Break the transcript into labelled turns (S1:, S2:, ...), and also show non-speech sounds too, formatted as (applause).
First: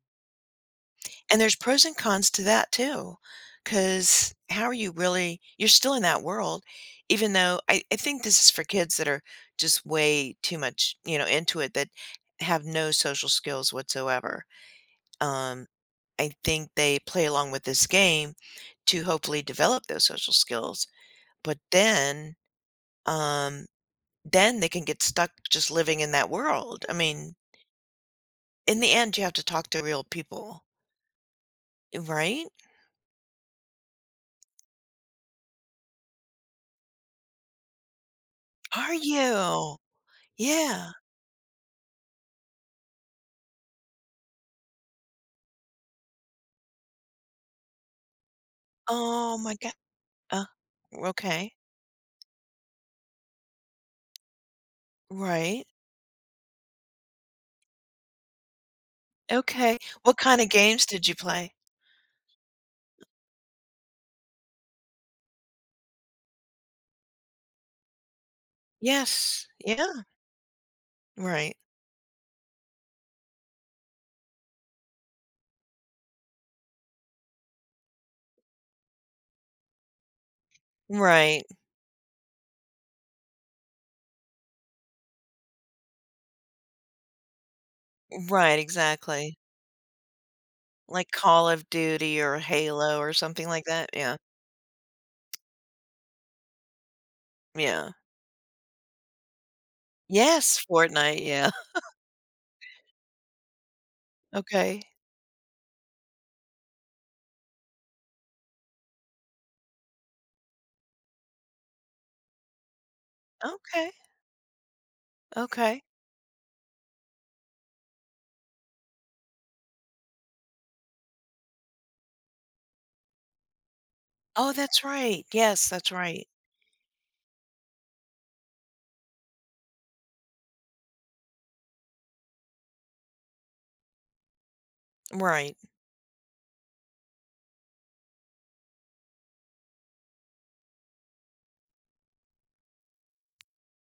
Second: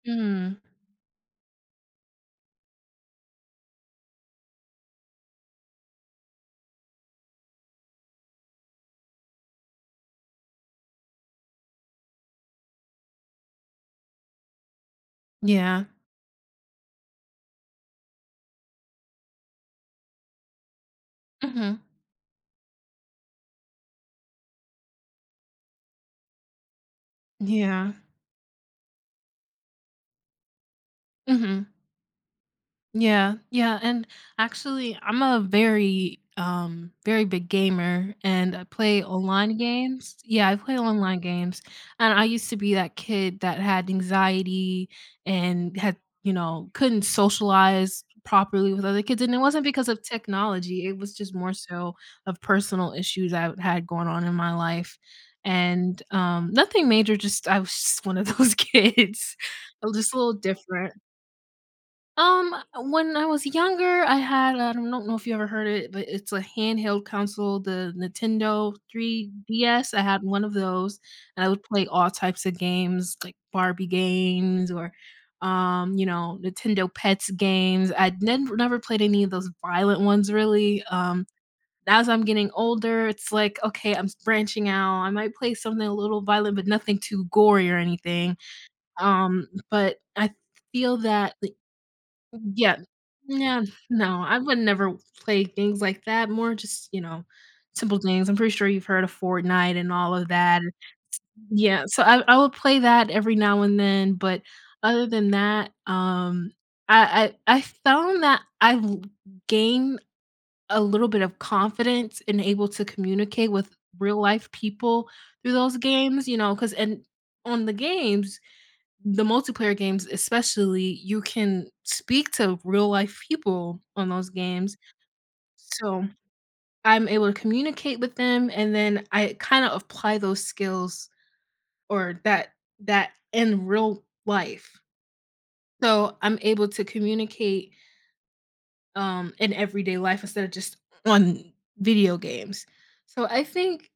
S1: Mhm.
S2: And there's pros and cons to that too 'cause how are you really you're still in that world even though I I think this is for kids that are just way too much, you know, into it that have no social skills whatsoever, um,
S1: Yeah.
S2: I think they play along with this game to hopefully develop those social skills, but
S1: Mhm.
S2: then um, then they can get stuck just living in that world I mean
S1: Yeah.
S2: in the end, you have to talk to real people.
S1: Mhm.
S2: Right?
S1: Yeah yeah, and actually I'm a very, um, very big gamer, and I
S2: Are
S1: play online
S2: you?
S1: games Yeah, I play
S2: Yeah.
S1: online games, and I used to be that kid that had anxiety, and had, you know, couldn't socialize properly with other kids, and it
S2: Oh my
S1: wasn't
S2: go
S1: because of
S2: uh,
S1: technology, it
S2: r
S1: was just
S2: okay.
S1: more so, of personal issues I've had going on in my life,
S2: Right.
S1: and, um nothing major, just I was just 1 of those kids,
S2: Okay.
S1: uh, just a
S2: What
S1: little
S2: kinda games
S1: different.
S2: did you play?
S1: Um, when I was younger I had a don't know if you ever heard it, but it's a handheld console, the Nintendo three
S2: Yes,
S1: D-S.
S2: yeah.
S1: I had 1 of those, and I
S2: Right.
S1: would play all types of games, like, Barbie games, or, um, you know, Nintendo Pets games, I'd nin never played any of those violent ones really, um,
S2: Right.
S1: as I'm getting older, it's, like, okay, I'm s branching out, I might play something a little violent, but nothing too gory or anything,
S2: Right, exactly.
S1: um, but I feel
S2: Like,
S1: that
S2: Call
S1: the
S2: of Duty or
S1: yeah,
S2: Halo or something
S1: no
S2: like that, yeah.
S1: no, I would never play things, like, that, more just, you know,
S2: Yeah.
S1: simple things, I'm pretty sure you've heard of Fortnite, and all of that,
S2: Yes,
S1: s
S2: Fortnite, yeah.
S1: yeah,
S2: (laughs)
S1: so I I would play that every now, and then, but
S2: Okay.
S1: other than that um, I I I found that I've li gained a little bit of confidence, and able to communicate with
S2: Okay.
S1: real life people through those
S2: Okay.
S1: games, you know, 'cause and on the games the multiplayer games, especially, you can speak to real life people on those
S2: Oh,
S1: games,
S2: that's right, yes, that's
S1: so,
S2: right.
S1: I'm able to communicate with them, and then I kinda apply those skills, or that that in real life,
S2: Right.
S1: so, I'm able to communicate um, in everyday life instead of just on video games, so I think